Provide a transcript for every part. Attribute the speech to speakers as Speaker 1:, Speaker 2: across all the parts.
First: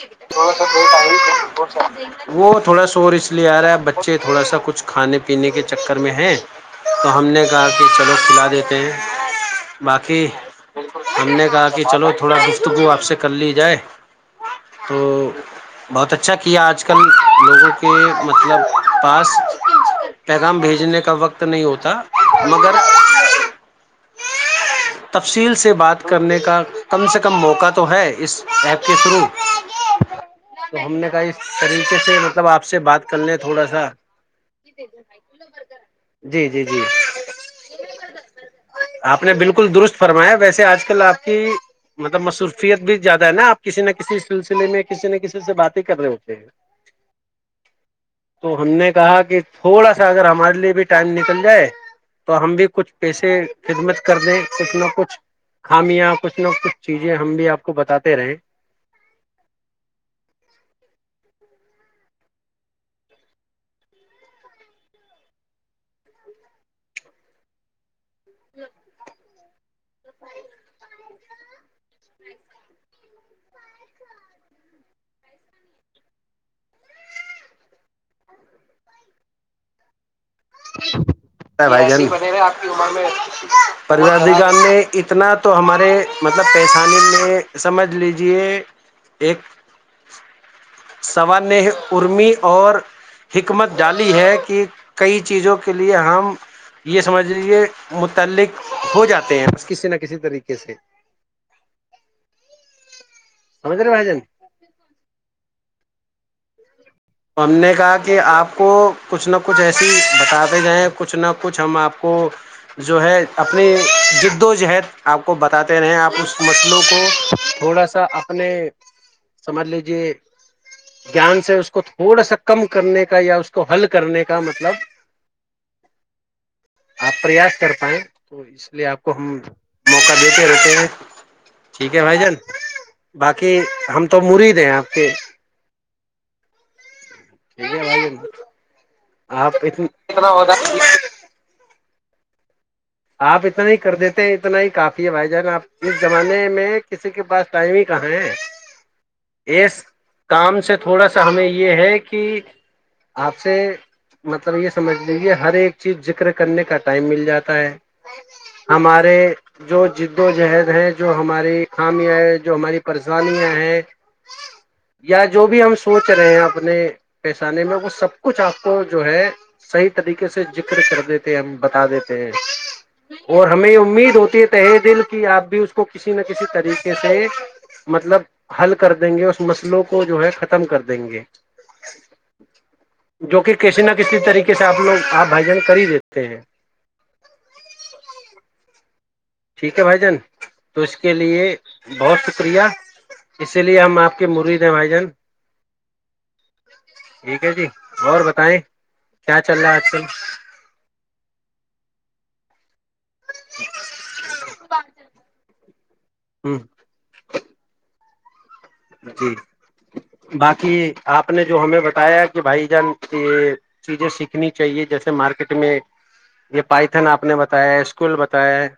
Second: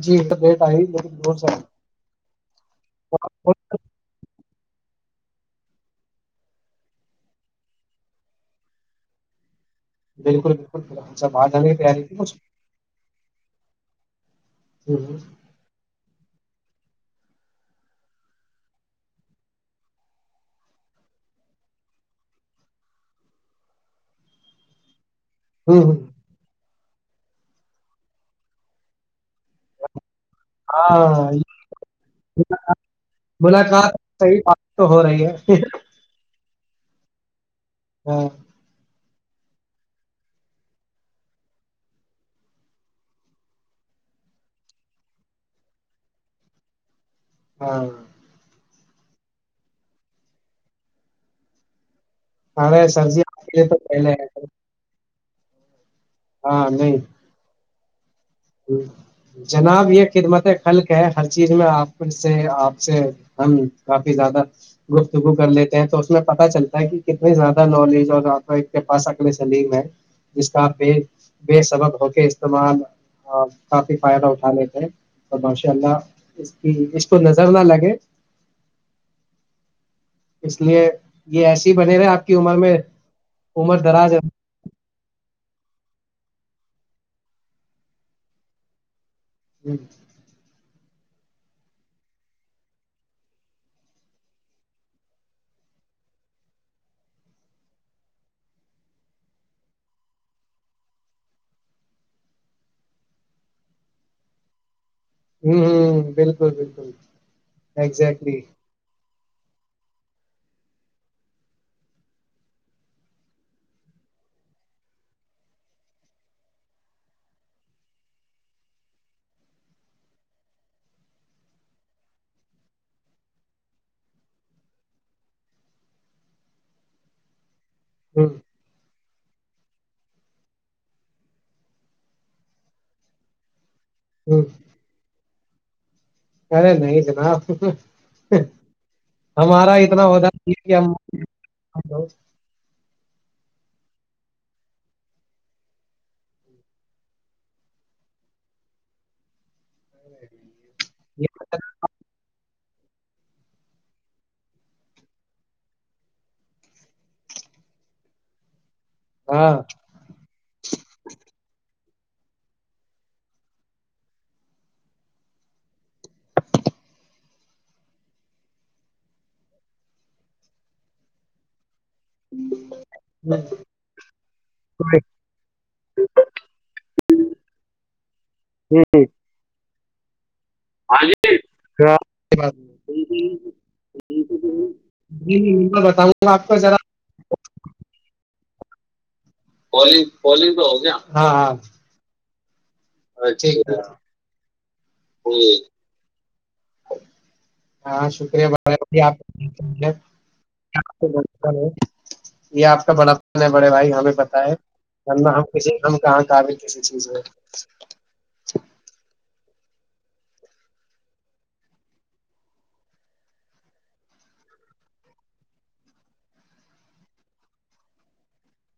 Speaker 1: جی date آئی لیکن دور سے
Speaker 2: وہ تھوڑا شور اس لیے آ رہا ہے بچے تھوڑا سا کچھ کھانے پ پینے چکر میں ہیں تو ہم نےا چلو کھلا دیتے ہیں باقی
Speaker 1: بالکل بالکل
Speaker 2: ہم
Speaker 1: سب
Speaker 2: نے
Speaker 1: آ
Speaker 2: کہا
Speaker 1: جانے کی
Speaker 2: کہ
Speaker 1: تیاری
Speaker 2: چلو
Speaker 1: تھی کچھ
Speaker 2: تھوڑا گفتگو آپ سے کر لی جائے تو بہت اچھا کیا آج کل لوگوں کے مطلب پاس پیغام بھیجنے کا وقت نہیں ہوتا مگر تفصیل
Speaker 1: ہ
Speaker 2: سے
Speaker 1: ہ
Speaker 2: بات کرنے کا کم سے کم موقع تو ہے اس ایپ کے شروع تو ہم نے کہ
Speaker 1: ہاں
Speaker 2: اس طریقے سے مطلب آپ سے بات کر لے تھوڑا سا
Speaker 1: ملاقات صحیح بات تو ہو رہی ہے
Speaker 2: جی جی جی
Speaker 1: ہاں
Speaker 2: آپ نے بالکل درست فرمایا ویسے آج کل آپ کی مطلب مصروفیت بھی زیادہ ہے نا آپ کسی نہ کسی سلسلے میں کسی نہ کسی سے باتیں کر رہے ہوتے ہیں
Speaker 1: ہاں
Speaker 2: تو ہم نے کہا کہ تھوڑا سا اگر ہمارے لیے بھی ٹائم نکل جائے تو ہم بھی
Speaker 1: ارے
Speaker 2: کچھ
Speaker 1: سر جی
Speaker 2: پیسے
Speaker 1: آپ کے لیے تو
Speaker 2: خدمت
Speaker 1: پہلے
Speaker 2: کر دیں
Speaker 1: ہے
Speaker 2: کچھنا کچھ ہم یہاں کچھ نہ کچھ چیزیں ہم بھی آپ کو بتاتے رہے
Speaker 1: ہ جناب یہ خدمت خلق ہے ہر چیز میں آپ سے آپ سے ہم کافی زیادہ گفتگو کر لیتے ہیں تو اس میں پت چلتا ہے کہ کتنی زیادہ نالج اور آپ کا کے پاس اقل سلیم ہے جس کا بے سبق ہو کے استعمال کافی فائدہ اٹھانے تھے تو ماشاء اللہ اس کی اس کو نظر نہ لگے اس لیے یہ ایسے ہی
Speaker 2: بھائی
Speaker 1: بنے
Speaker 2: جان
Speaker 1: رہے آپ
Speaker 2: آ
Speaker 1: عمر
Speaker 2: کی
Speaker 1: میں عمر دراز ہے
Speaker 2: میں گار میں اتنا تو ہمارے مطلب پیشانے میں سمجھ لیجیے
Speaker 1: جی
Speaker 2: سوال نے ارمی اور حکمت ڈالی ہے کہ کئی چیزوں کے لیے ہم یہ سمجھ لیجے متعلق ہو جاتے ہیں کسی نہ کسی طریقے سے سمجھ رہے بھائی جن
Speaker 1: ہ ہ بالکل بالکل
Speaker 2: تو ہم نے کہا کہ
Speaker 1: ایگزیکٹلی
Speaker 2: آپ کو کچھ نہ کچھ ایسی بتاتے رہیں کچھ نہ کچھ ہم آپ کو جو ہے اپنی جد و جہد آپ کو بتاتے رہے آپ اس مسئلوں کو تھوڑا سا اپنے سمجھ لیجے گیان سے اس کو تھوڑا سا کم کرنے کا یا اس کو حل کرنے کا مطلب آپ پریاس کر
Speaker 1: ہ
Speaker 2: تو اس لیے آپ کو ہم موقع دیتے ہیں روتے میں ٹھیک ہے بھائی جان باقی ہم تو مرید ہیں آپ کے
Speaker 1: ار ن ہ
Speaker 2: ٹھیک ہے بھائی جان آپ
Speaker 1: ہمارا اتنا ہو جات
Speaker 2: ہوتا
Speaker 1: کہ ہم ہلو
Speaker 2: اتنا ہی کر دیتے ہیں اتنا ہی کافی ہے بھائی جان آپ اس زمانے میں کسی کے پاس ٹائم ہی کہاں ہے اس کام سے تھوڑا سا ہمیں یہ ہے کہ آپ سے مطلب یہ سمجھ لیجیے ہر ایک چیز ذکر کرنے کا ٹائم مل جاتا ہے اچ ہمارے
Speaker 1: ہاں
Speaker 2: جو ج دو جہد ہیں جو ہماری خامیاں جو ہماری پرزانیاں ہیں یا جو بھی ہم سوچ رہے ہیں اپنے پیشانے میں وہ سب کچھ آپ کو جو ہے صحیح طریقے سے ذکر کر دیتے ہم بتا دیتے ہیں اور ہمیں امید ہوتی ہے تہ دل کہ آپ بھی اس کو کسی نہ کسی طریقے سے مطلب حل کر دیں گے اس مس اسوں کو جو ہے ختم کر
Speaker 1: ہاں
Speaker 2: دیں گے جو کہ کسی نہ کسی طریقے سے آپ لوگ آپ
Speaker 1: جی جی
Speaker 2: بھاجن کر
Speaker 1: میں
Speaker 2: ہی
Speaker 1: بتاؤں
Speaker 2: دیتے
Speaker 1: گا
Speaker 2: ہیں
Speaker 1: آپ کو ذرا
Speaker 2: حالات حاضرہآج ٹھیک ہے بھائی
Speaker 1: کالنگ
Speaker 2: جان
Speaker 1: کالنگ ہو
Speaker 2: تو اس
Speaker 1: گیا
Speaker 2: کے
Speaker 1: ہاں
Speaker 2: لیے
Speaker 1: ہاں
Speaker 2: بہت شرییہ اسی
Speaker 1: اچھا
Speaker 2: لیے ہم آپ کے مرید ہیں بھائی جان ٹھیک ہے جی
Speaker 1: ہاں
Speaker 2: اور
Speaker 1: شکریہ ب
Speaker 2: بتائیں
Speaker 1: آپ
Speaker 2: کیا چل رہا ہے آج کل
Speaker 1: یہ آپ بڑا پن ہے بڑے بھائی یہ بھیہ بتائے ہم ک کہاں کا بھیل
Speaker 2: ہ
Speaker 1: کیسی چیز ہے [unintelligible] اچھا [unintelligible]
Speaker 2: جی باقی آپ نے جو ہمیں بتایا کہ بھائی جان یہ چیزیں سیکھنی چاہیے جیسے مارکیٹ میں یہ پائتھن آپ نے بتایا ہے اسکول بتایا ہے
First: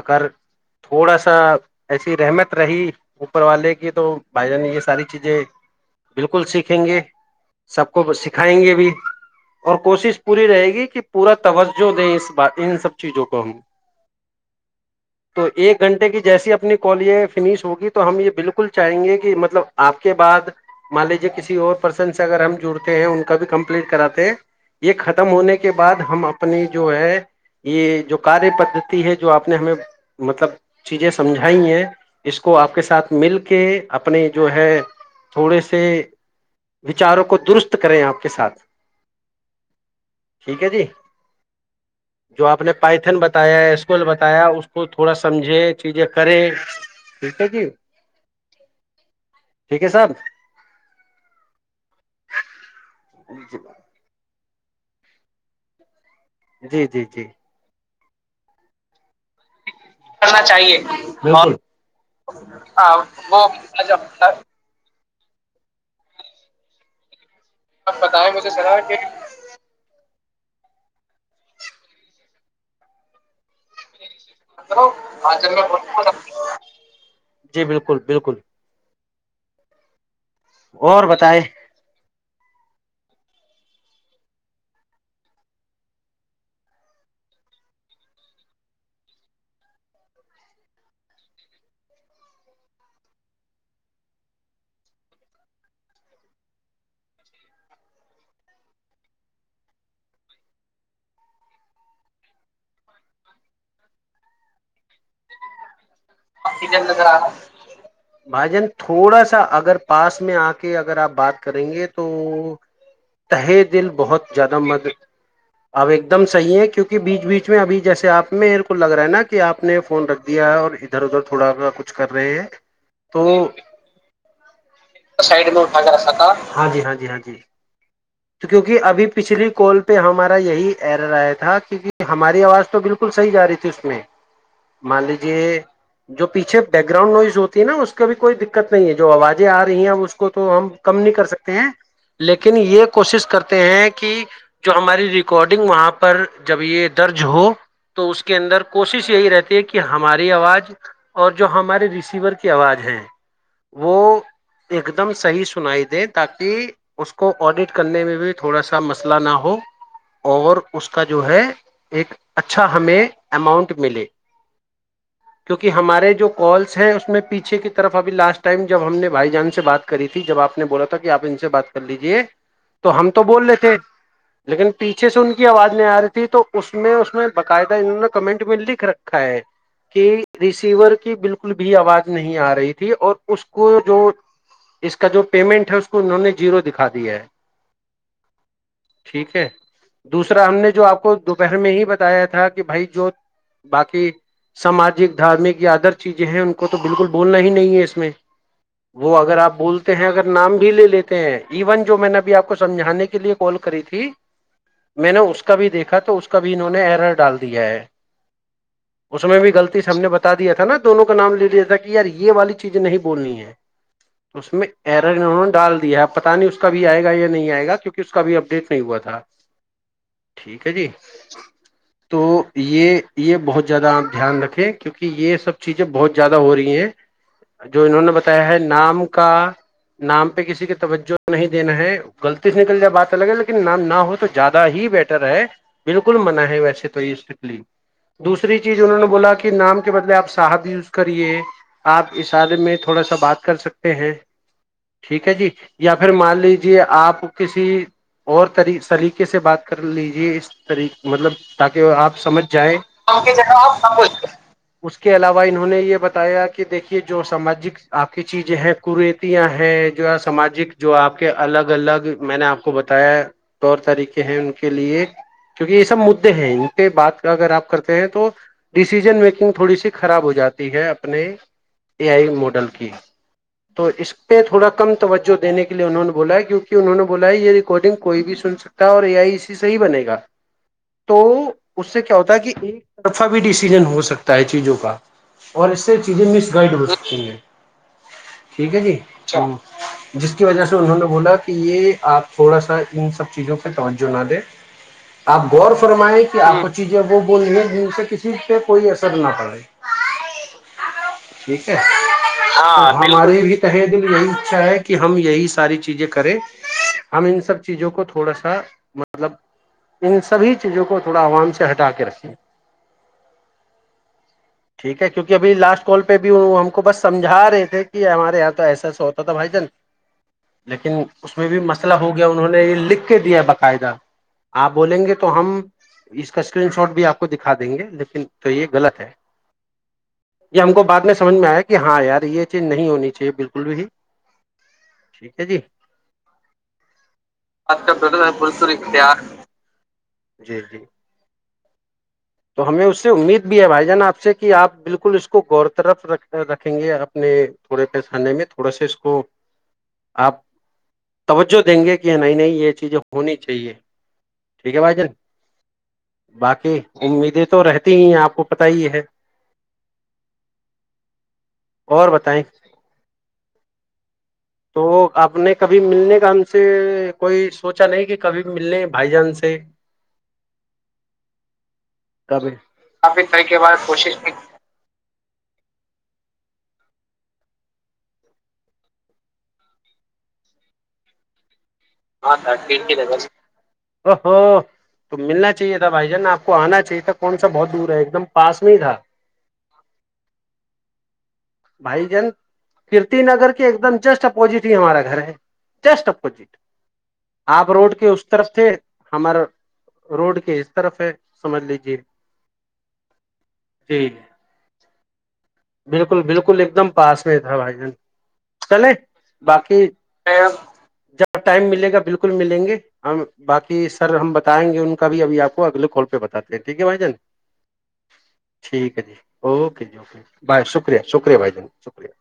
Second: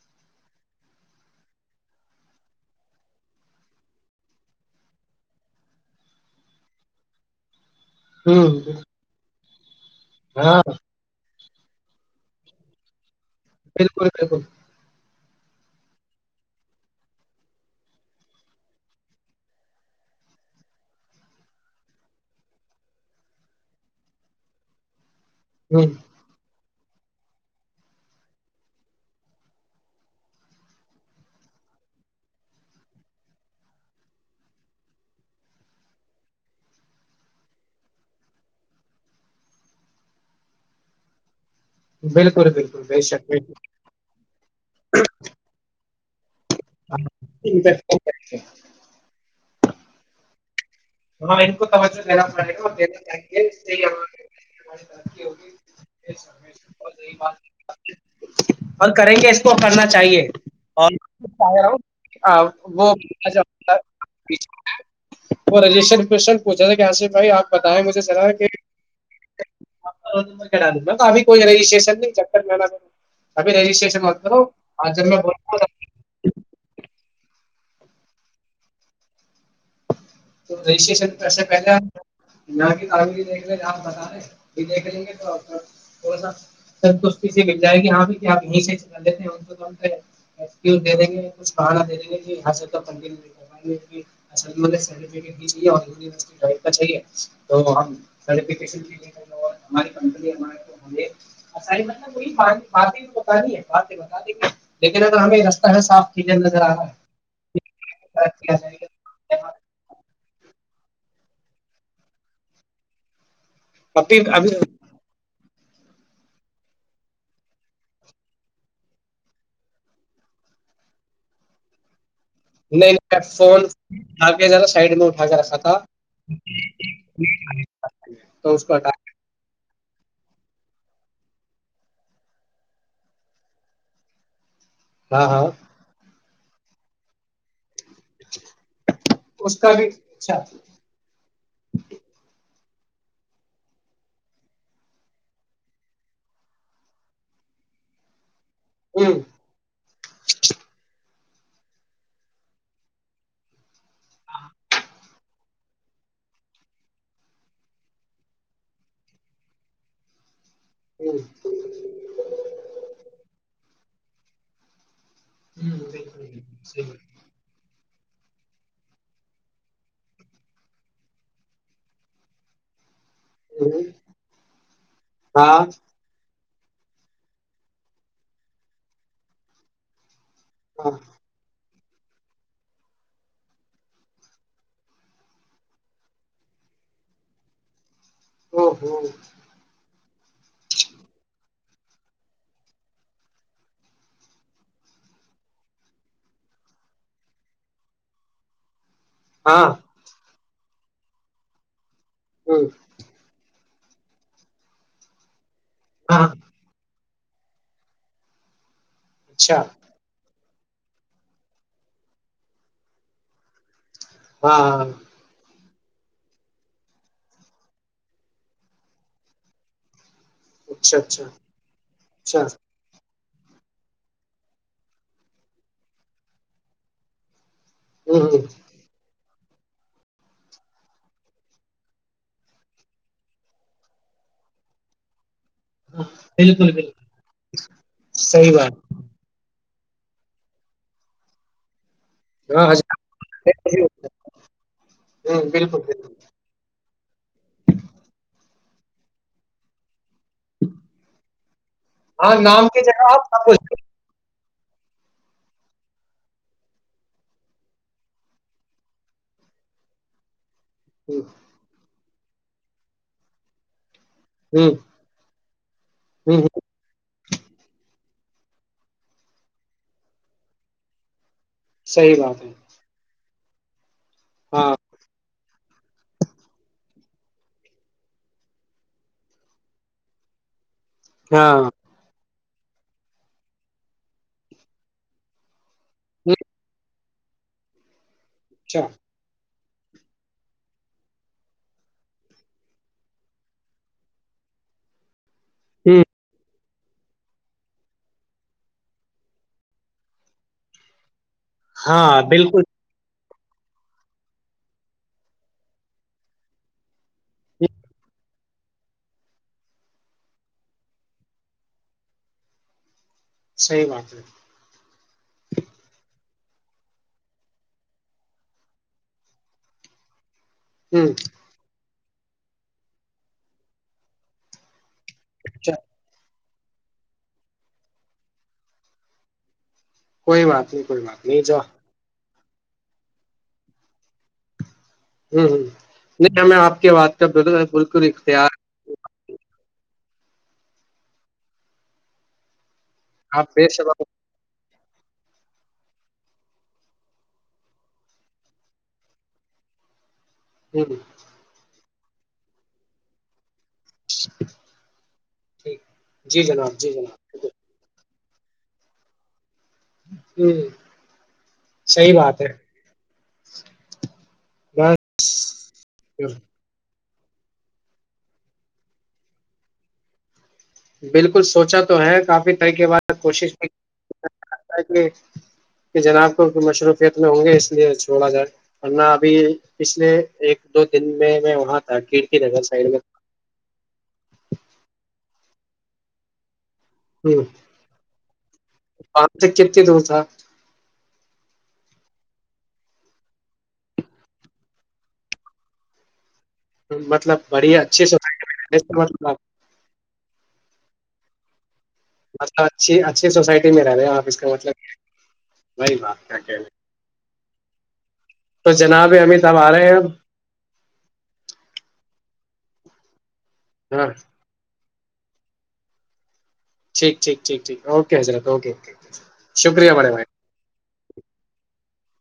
Speaker 2: اگر تھوڑا سا ایسی رحمت رہی [unintelligible] پر والے کی تو بھائی جان یہ ساری چیزیں بالکل سیکھیں گے [unintelligible] سب کو
Speaker 1: ہ
Speaker 2: سکھائیں گے بھی [unintelligible] اور کوشش پوری
Speaker 1: ہاں
Speaker 2: رہے گی کہ پورا [unintelligible] توجہ دیں اس بار ان سب چیزوں کو [unintelligible]
Speaker 1: بالکل بالکل [unintelligible]
Speaker 2: تو ایک گھنٹے کی جیسی اپنی کال یہ فینش ہوگی تو [unintelligible] ہم یہ بالکل چاہیں گے کہ مطلب آپ کے بعد مان لیجیے کسی اور پرسن سے اگر ہم جڑتے ہیں ان کا بھی کمپلیٹ کراتے ہیں یہ خطر ختم ہونے کے
Speaker 1: ہ
Speaker 2: بعد ہم اپنی [unintelligible] جو ہے یہ جو کاریہ پدتی ہے جو آپ نے ہمیں مطلب چیزیں سمجھائی ہیں اس کو آپ پ کے ساتھ مل کے اپنے جو ہے تھوڑے سے وچاروں کو درست کریں آپ کے ساتھ ٹھیک ہے جی جو
Speaker 1: بالکل
Speaker 2: آپ نے
Speaker 1: بالکل بے
Speaker 2: پائتھن
Speaker 1: شک
Speaker 2: بتایا اسکول بتایا اس کو تھوڑا سمجھے چیزیں کر [unintelligible]
Speaker 1: ہاں [unintelligible] ھ
Speaker 2: ٹھیک ہے صاحب
Speaker 1: ہاں ان کو توجہ میراے کا [unintelligible] ی [unintelligible] ہوگی [unintelligible]
Speaker 2: جی
Speaker 1: اور
Speaker 2: جی
Speaker 1: یہی
Speaker 2: جی
Speaker 1: بات
Speaker 2: [unintelligible]
Speaker 1: اور کریں گے اس کو کرنا [unintelligible] چاہیے
Speaker 2: کرنا چاہیے
Speaker 1: اور
Speaker 2: اور
Speaker 1: [unintelligible] وہ
Speaker 2: وہ
Speaker 1: [unintelligible] اور ریلیشنن پوچھا تھا کہف بھائی آپ [inaudible]
Speaker 2: آپ بتائیں مجھے ذرا کہ
Speaker 1: ا دوں گابھی کوئی رجسٹریشن نہیں جب رجسٹریشن
Speaker 2: کرو
Speaker 1: اور جب
Speaker 2: آ ج میں
Speaker 1: بول
Speaker 2: ب جی بالکل بالکل
Speaker 1: تو
Speaker 2: اور بتائے
Speaker 1: رجسٹریشنا کر نہ دیکھ لے آپ بتا رہے دیکھ لیں گے تو تھوڑا سا سنتشٹی سے مل جائے گی یہ بھی کہ آپ یہ سے لیتے ہیں کوز دے دیں گے کچھ بانا دے دیں گے ح ے تو مطلب باتیں ب لیکن اگر ہمیں رہ ہے صاف کلیئر نظر آ رہا
Speaker 2: بھجن
Speaker 1: ہے
Speaker 2: تھوڑا سا اگر پاس اس میں آ کے اگر آپ بات کریں گے تو تہ دل
Speaker 1: ابھی
Speaker 2: بہت
Speaker 1: ابھی
Speaker 2: زیادہ مر اب ایک دم صحیح ہے کیونکہ بیچ بیچ میں ابھی جیسے آپ میرے کو لگ رہا ہے نا کہ آپ نے فون رکھ دیا ہے اور ادھر ادھر تھوڑا کچ کر رہے ہیں
Speaker 1: نہیں نہیں میں
Speaker 2: تو
Speaker 1: فون آا سائڈ میں اٹھا کے
Speaker 2: سائڈ
Speaker 1: رکھا
Speaker 2: میں
Speaker 1: تھا
Speaker 2: اٹھا کے رکھا تھا ہاں جی ہاں جی ہاں جی
Speaker 1: تو اس کو
Speaker 2: کیونکہ
Speaker 1: ہٹا
Speaker 2: ابھی پچھلی کوال پ پہ ہمارا یہی ایر رہا تھا کیکہ ہماری آواز تو بالکل صحیح جا رہی تھی اس میں مان
Speaker 1: ہاں ہاں
Speaker 2: لیجے جو پیھے بیک گراؤنڈ نوز ہوتی ن اس بھی کوئی دقت نہیں ہے جو آوازیں
Speaker 1: اس
Speaker 2: آ
Speaker 1: کا
Speaker 2: رہی
Speaker 1: بھی
Speaker 2: ہیں ا اس کو
Speaker 1: اچھا
Speaker 2: تو ہم کم نہیں کر سکتے ہیں لیکن یہ کوشش کرتے ہیں کہ جو ہماری ریکارڈنگ وہاں پر جب یہ درج ہو تو اس کے کے اندر کوشش
Speaker 1: ہوں
Speaker 2: یہی رہتی ہے کہ ہماری آواز اور جو ہمارے ریسیور کی آواز ہے وہ ایک دم صحیح سنائی دیں تاکہ اس کو آڈیٹ کرنے میں بھی تھوڑا سا مسئلہ نہ ہو اور اس کا
Speaker 1: ہوں
Speaker 2: جو ہے ایک اچھا ہمیں اماؤنٹ ملے کیونکہ ہمارے جو کالس ہیں اس میں پیچھے کتنے طرف ابھی لاسٹ ٹائم جب ہم نے بھائی جان سے بات کری تھی جب آپ نے بولا تھا کہ آپ ان سے بات کر لیجیے ہم تو بول رہے تھے
Speaker 1: ہوں
Speaker 2: لیکن پیچھے سے ان کی
Speaker 1: بالکل بالکل صحیح بات۔ ہوں، ہاں
Speaker 2: آواز نہیں آ رہی تھی تو اس میں اس میں باقاعدہ انہوں نے کمنٹ میں لکھ رکھا ہے کہ ریسیور
Speaker 1: ہاں
Speaker 2: کی بالکل بھی آواز نہیں آ رہی تھی اور اس کو جو اس کا جو پیمنٹ ہے اس کو انہوں نے زیرو دکھا دیا ہے
Speaker 1: او ہو
Speaker 2: ٹھیک ہے دوسرا ہم نے جو آپ کو دوپہر میں ہی بتایا تھا کہ بھائی جو باقی ساماجک دھارمک یا ادر چیزیں ہیں ان کو تو بالکل بولنا ہی نہیں ہے اس میں وہ اگر آپ
Speaker 1: ہاں
Speaker 2: بولتے ہیں اگر نام بھی لے لیتے ہیں ایون جو میں نے آپ کو
Speaker 1: ہوں
Speaker 2: سجھانے کے لیے کال کر کری تھی میں نے اس کو کا بھی دیکھا تو
Speaker 1: ہاں
Speaker 2: اس کا بھی انہوں نے ایرٹ ڈال دیا ہے اس میں بھی
Speaker 1: اچھا
Speaker 2: غلطی س ہم نے بتا دیا تھا نا دونوں کا نام لے لیا تھا کہ یار یہ والی چیزیں نہیں بولنی ہے اس
Speaker 1: ہاں
Speaker 2: میں
Speaker 1: ہاں
Speaker 2: ایرگ ڈال [unintelligible] ہےپ پتا نہیں اس کا بھی آئے گا یہ نہیں آئے گا کیونکہ اس کا ابھی اپڈیٹ نہیں ہوا تھا ٹھیک ہے جی
Speaker 1: اچھا اچھا
Speaker 2: تو
Speaker 1: اچھا
Speaker 2: یہ یہ بہت زیادہ آپ دھیان رکھیں کیونکہ یہ سب چیزیں بہت زیادہ ہو رہی ہیں جو انہوں نے
Speaker 1: ہوں ہوں
Speaker 2: بتایا ہے نام کا نام پہ کسی کا توجہ نہیں دینا ہے غلطی سے نکل جائے بات الگ ہے لیکن نام نہ ہو تو زیادہ ہی بیٹر ہے
Speaker 1: ہاں،
Speaker 2: بالکل منع ہے
Speaker 1: بالکل
Speaker 2: ویسے تو
Speaker 1: بالکل
Speaker 2: یہ سیک لی
Speaker 1: صحیح
Speaker 2: دوسری
Speaker 1: بات
Speaker 2: چیز انہوں نے بولا کہ نام کے بدلے آپ سحب یوز کریے آپ اشارے
Speaker 1: ہاں
Speaker 2: میں تھوڑا سا بات کر سکتے ہیں ٹھیک ہے
Speaker 1: ہاں
Speaker 2: جی
Speaker 1: بالکل
Speaker 2: یا
Speaker 1: بالکل
Speaker 2: پھر مان لیج آپ کسی اور سریقے سے بات کر لیجی یہ اس طریق مطلب تاکہ آپ
Speaker 1: ہاں
Speaker 2: سمجھ
Speaker 1: نام کی
Speaker 2: جائیںھ
Speaker 1: جگہ آپ سب کچھ
Speaker 2: اس کے علاوہ انہوں نے یہ بتایا کہ دیکھیے جو سماجک آپ کی چیزیں ہیں قرییتیاں ہیں جو ہے ساماجک جو آ
Speaker 1: ہوں
Speaker 2: کہ الگ الگ [unintelligible] میں نے آپ کو بتایا ہے طور طریقے [unintelligible] ہیں ان کے
Speaker 1: ہوں
Speaker 2: لیے [unintelligible] کیونکہ یہ سب مدے
Speaker 1: ہوں،
Speaker 2: ہیں ان پہ بات کا اگر آپ کرتے ہیں تو ڈسیژن میکنگ تھوڑی سی خراب ہو جاتی ہے اپنے ا
Speaker 1: صحیح
Speaker 2: آئی
Speaker 1: بات ہے
Speaker 2: ماڈل کی تو اس [unintelligible] پہ تھوڑا
Speaker 1: ہاں
Speaker 2: کم توجہ دینے کے [unintelligible] ل نان [unintelligible] بولا کیونکہ انہوں نے بولا یہ ریکارڈنگ کوئی بھی سن سکتا ہے اور یہ آئی اسی صحی بنے گا تو
Speaker 1: ہاں
Speaker 2: اس سے کیا ہوتا ہے کہ ایک طرفہ بھی ڈیسیزن ہو سکتا ہے چیزوں کا اور اس سے چیزیں
Speaker 1: ہوں،
Speaker 2: مس گائڈ ہو [unintelligible] [inaudible] ٹھیک ہے
Speaker 1: اچھا
Speaker 2: جی چل جس کی وجہ سے انہوں نے بولا کہ یہ آپ تھوڑا سا ان سب چیزوں پہ توجہ نہ دیں آپ غور
Speaker 1: ہوں،
Speaker 2: فرمائیں کہ آپ سے کسی پہ کوئی اثر نہ پڑے ٹھیک ہے
Speaker 1: ہاں بالکل
Speaker 2: ہماری بھی تہ دل یہی اچھا ہے کہ ہم یہی سے ساری چیزیں کریں ہم ان سب چیزوں کو تھوڑا مطلب ان سبھی چیزوں کو تھوڑا عوام سے ہٹا کے رکھیے
Speaker 1: صحیح بات ہے
Speaker 2: ٹھیک ہے کیونکہ ابھی لاسٹ کال پہ ہم کو بس سمجھا رہے تھے کہ ہمارے یہاں تو ایسا ایسا ہوتا تھا بھائی جان لیکن
Speaker 1: ہوں
Speaker 2: اس میں بھی مست لا ہو گیا انہوں نے یہ لکھ کے دیا باقاعدہ آپ بولیں گے تو تو ہم
Speaker 1: چل
Speaker 2: اس اس کا اسکرین شاٹ بھی آپ کو دکھا دیں گے لیکن تو یہ غط ہے
Speaker 1: کوئی
Speaker 2: یہ ہم
Speaker 1: بات
Speaker 2: کو
Speaker 1: نہیں کوئی
Speaker 2: بعد میں
Speaker 1: بات
Speaker 2: سمجھ
Speaker 1: نہیں
Speaker 2: میں
Speaker 1: جو
Speaker 2: آیا کہ ہاں یار یہ نہیں ہونی چاہیے بالکل بھی ٹھیک ہے جی
Speaker 1: نہیں ہمیں آپ کے بات کا
Speaker 2: آپ کا
Speaker 1: بالکل اختیار
Speaker 2: اختیار جی جی تو ہمیں اس
Speaker 1: آپ
Speaker 2: امید بھی ہے
Speaker 1: بے
Speaker 2: بھائی
Speaker 1: شباب
Speaker 2: جان آ سے کہ آپ بالکل اس کو اس کو غور طرف رکھ رکھیں گے اپنے تھوڑے پیسانے میں تھوڑا اس کو آپ
Speaker 1: ہ
Speaker 2: توجہ دیں گے کہ نہیں نہیں یہ چیزیں ہونی چاہیے ٹھیک ہے بھائی جن
Speaker 1: ٹھیک جی جناب
Speaker 2: باقی
Speaker 1: جی
Speaker 2: امیدیں
Speaker 1: جناب
Speaker 2: تو رہتی ہی آپ کو پت ہی ہے
Speaker 1: صی
Speaker 2: اور
Speaker 1: بات
Speaker 2: بتائیں
Speaker 1: ہے
Speaker 2: تو
Speaker 1: بس
Speaker 2: آپ نے کبھی ملنے کا ہم سے کوئی سوچا نہیں کہ کبھی بھی ملنے بھائی جان سے
Speaker 1: بالکل سوچا تو ہے کافی
Speaker 2: کبھی
Speaker 1: طریقے بار
Speaker 2: کافی طرح
Speaker 1: کوشش
Speaker 2: کے بعد کوشش بھی
Speaker 1: کہ جناب کو مشروفیت میں ہوں گے اس لیے چھوڑا جائے ورنہ ابھی پچھلے ایک دو دن میں میں وہاں تھا
Speaker 2: اں
Speaker 1: کھڑکی نگر سائڈ میں
Speaker 2: تو ملنا چاہیے تھا بھائی جان آپ کو آنا چ یہ تھا
Speaker 1: ہ
Speaker 2: کون سا بہت دور ہے ایک دم پاس میں ہی تھا
Speaker 1: وہاں سے کتنی دور تھا
Speaker 2: بھائی جن کیرتی نگر کے ایک دم جسٹ اپوزٹ ہی ہمارا گھر ہے جسٹ اپوزٹ
Speaker 1: مطلب
Speaker 2: آپ
Speaker 1: بڑی
Speaker 2: روڈ
Speaker 1: اچھی
Speaker 2: کے اس طرف تھے
Speaker 1: سوسائٹی میں،
Speaker 2: ہمار روڈ کے اس طرف ہے سمجلی
Speaker 1: مطلب اچھی اچھی سوسائٹی میں رہ رہے
Speaker 2: جی
Speaker 1: ہیں آپ اس کا مطلب بھائی
Speaker 2: بالکل
Speaker 1: بات کیا کہہ رہے
Speaker 2: بالکل
Speaker 1: ہیں۔
Speaker 2: ایک دم پاس میں تھا بھائی جان
Speaker 1: تو
Speaker 2: چلے
Speaker 1: جناب امت آپ آ
Speaker 2: باقی
Speaker 1: رہے ہیں اب؟
Speaker 2: جب ٹائم ملے گا بالکل ملیں گے ہم باقی
Speaker 1: ہاں
Speaker 2: سر ہم بتائیں گے ان بھی اب آپ کو اگل کھال پہ بتااتے
Speaker 1: ٹھیک ٹھیک ٹھیک ٹھ اوکے حضرت اوکے شکریہ بڑے بھائی
Speaker 2: بھائی شکریہ شکریہ بھائی شکریہ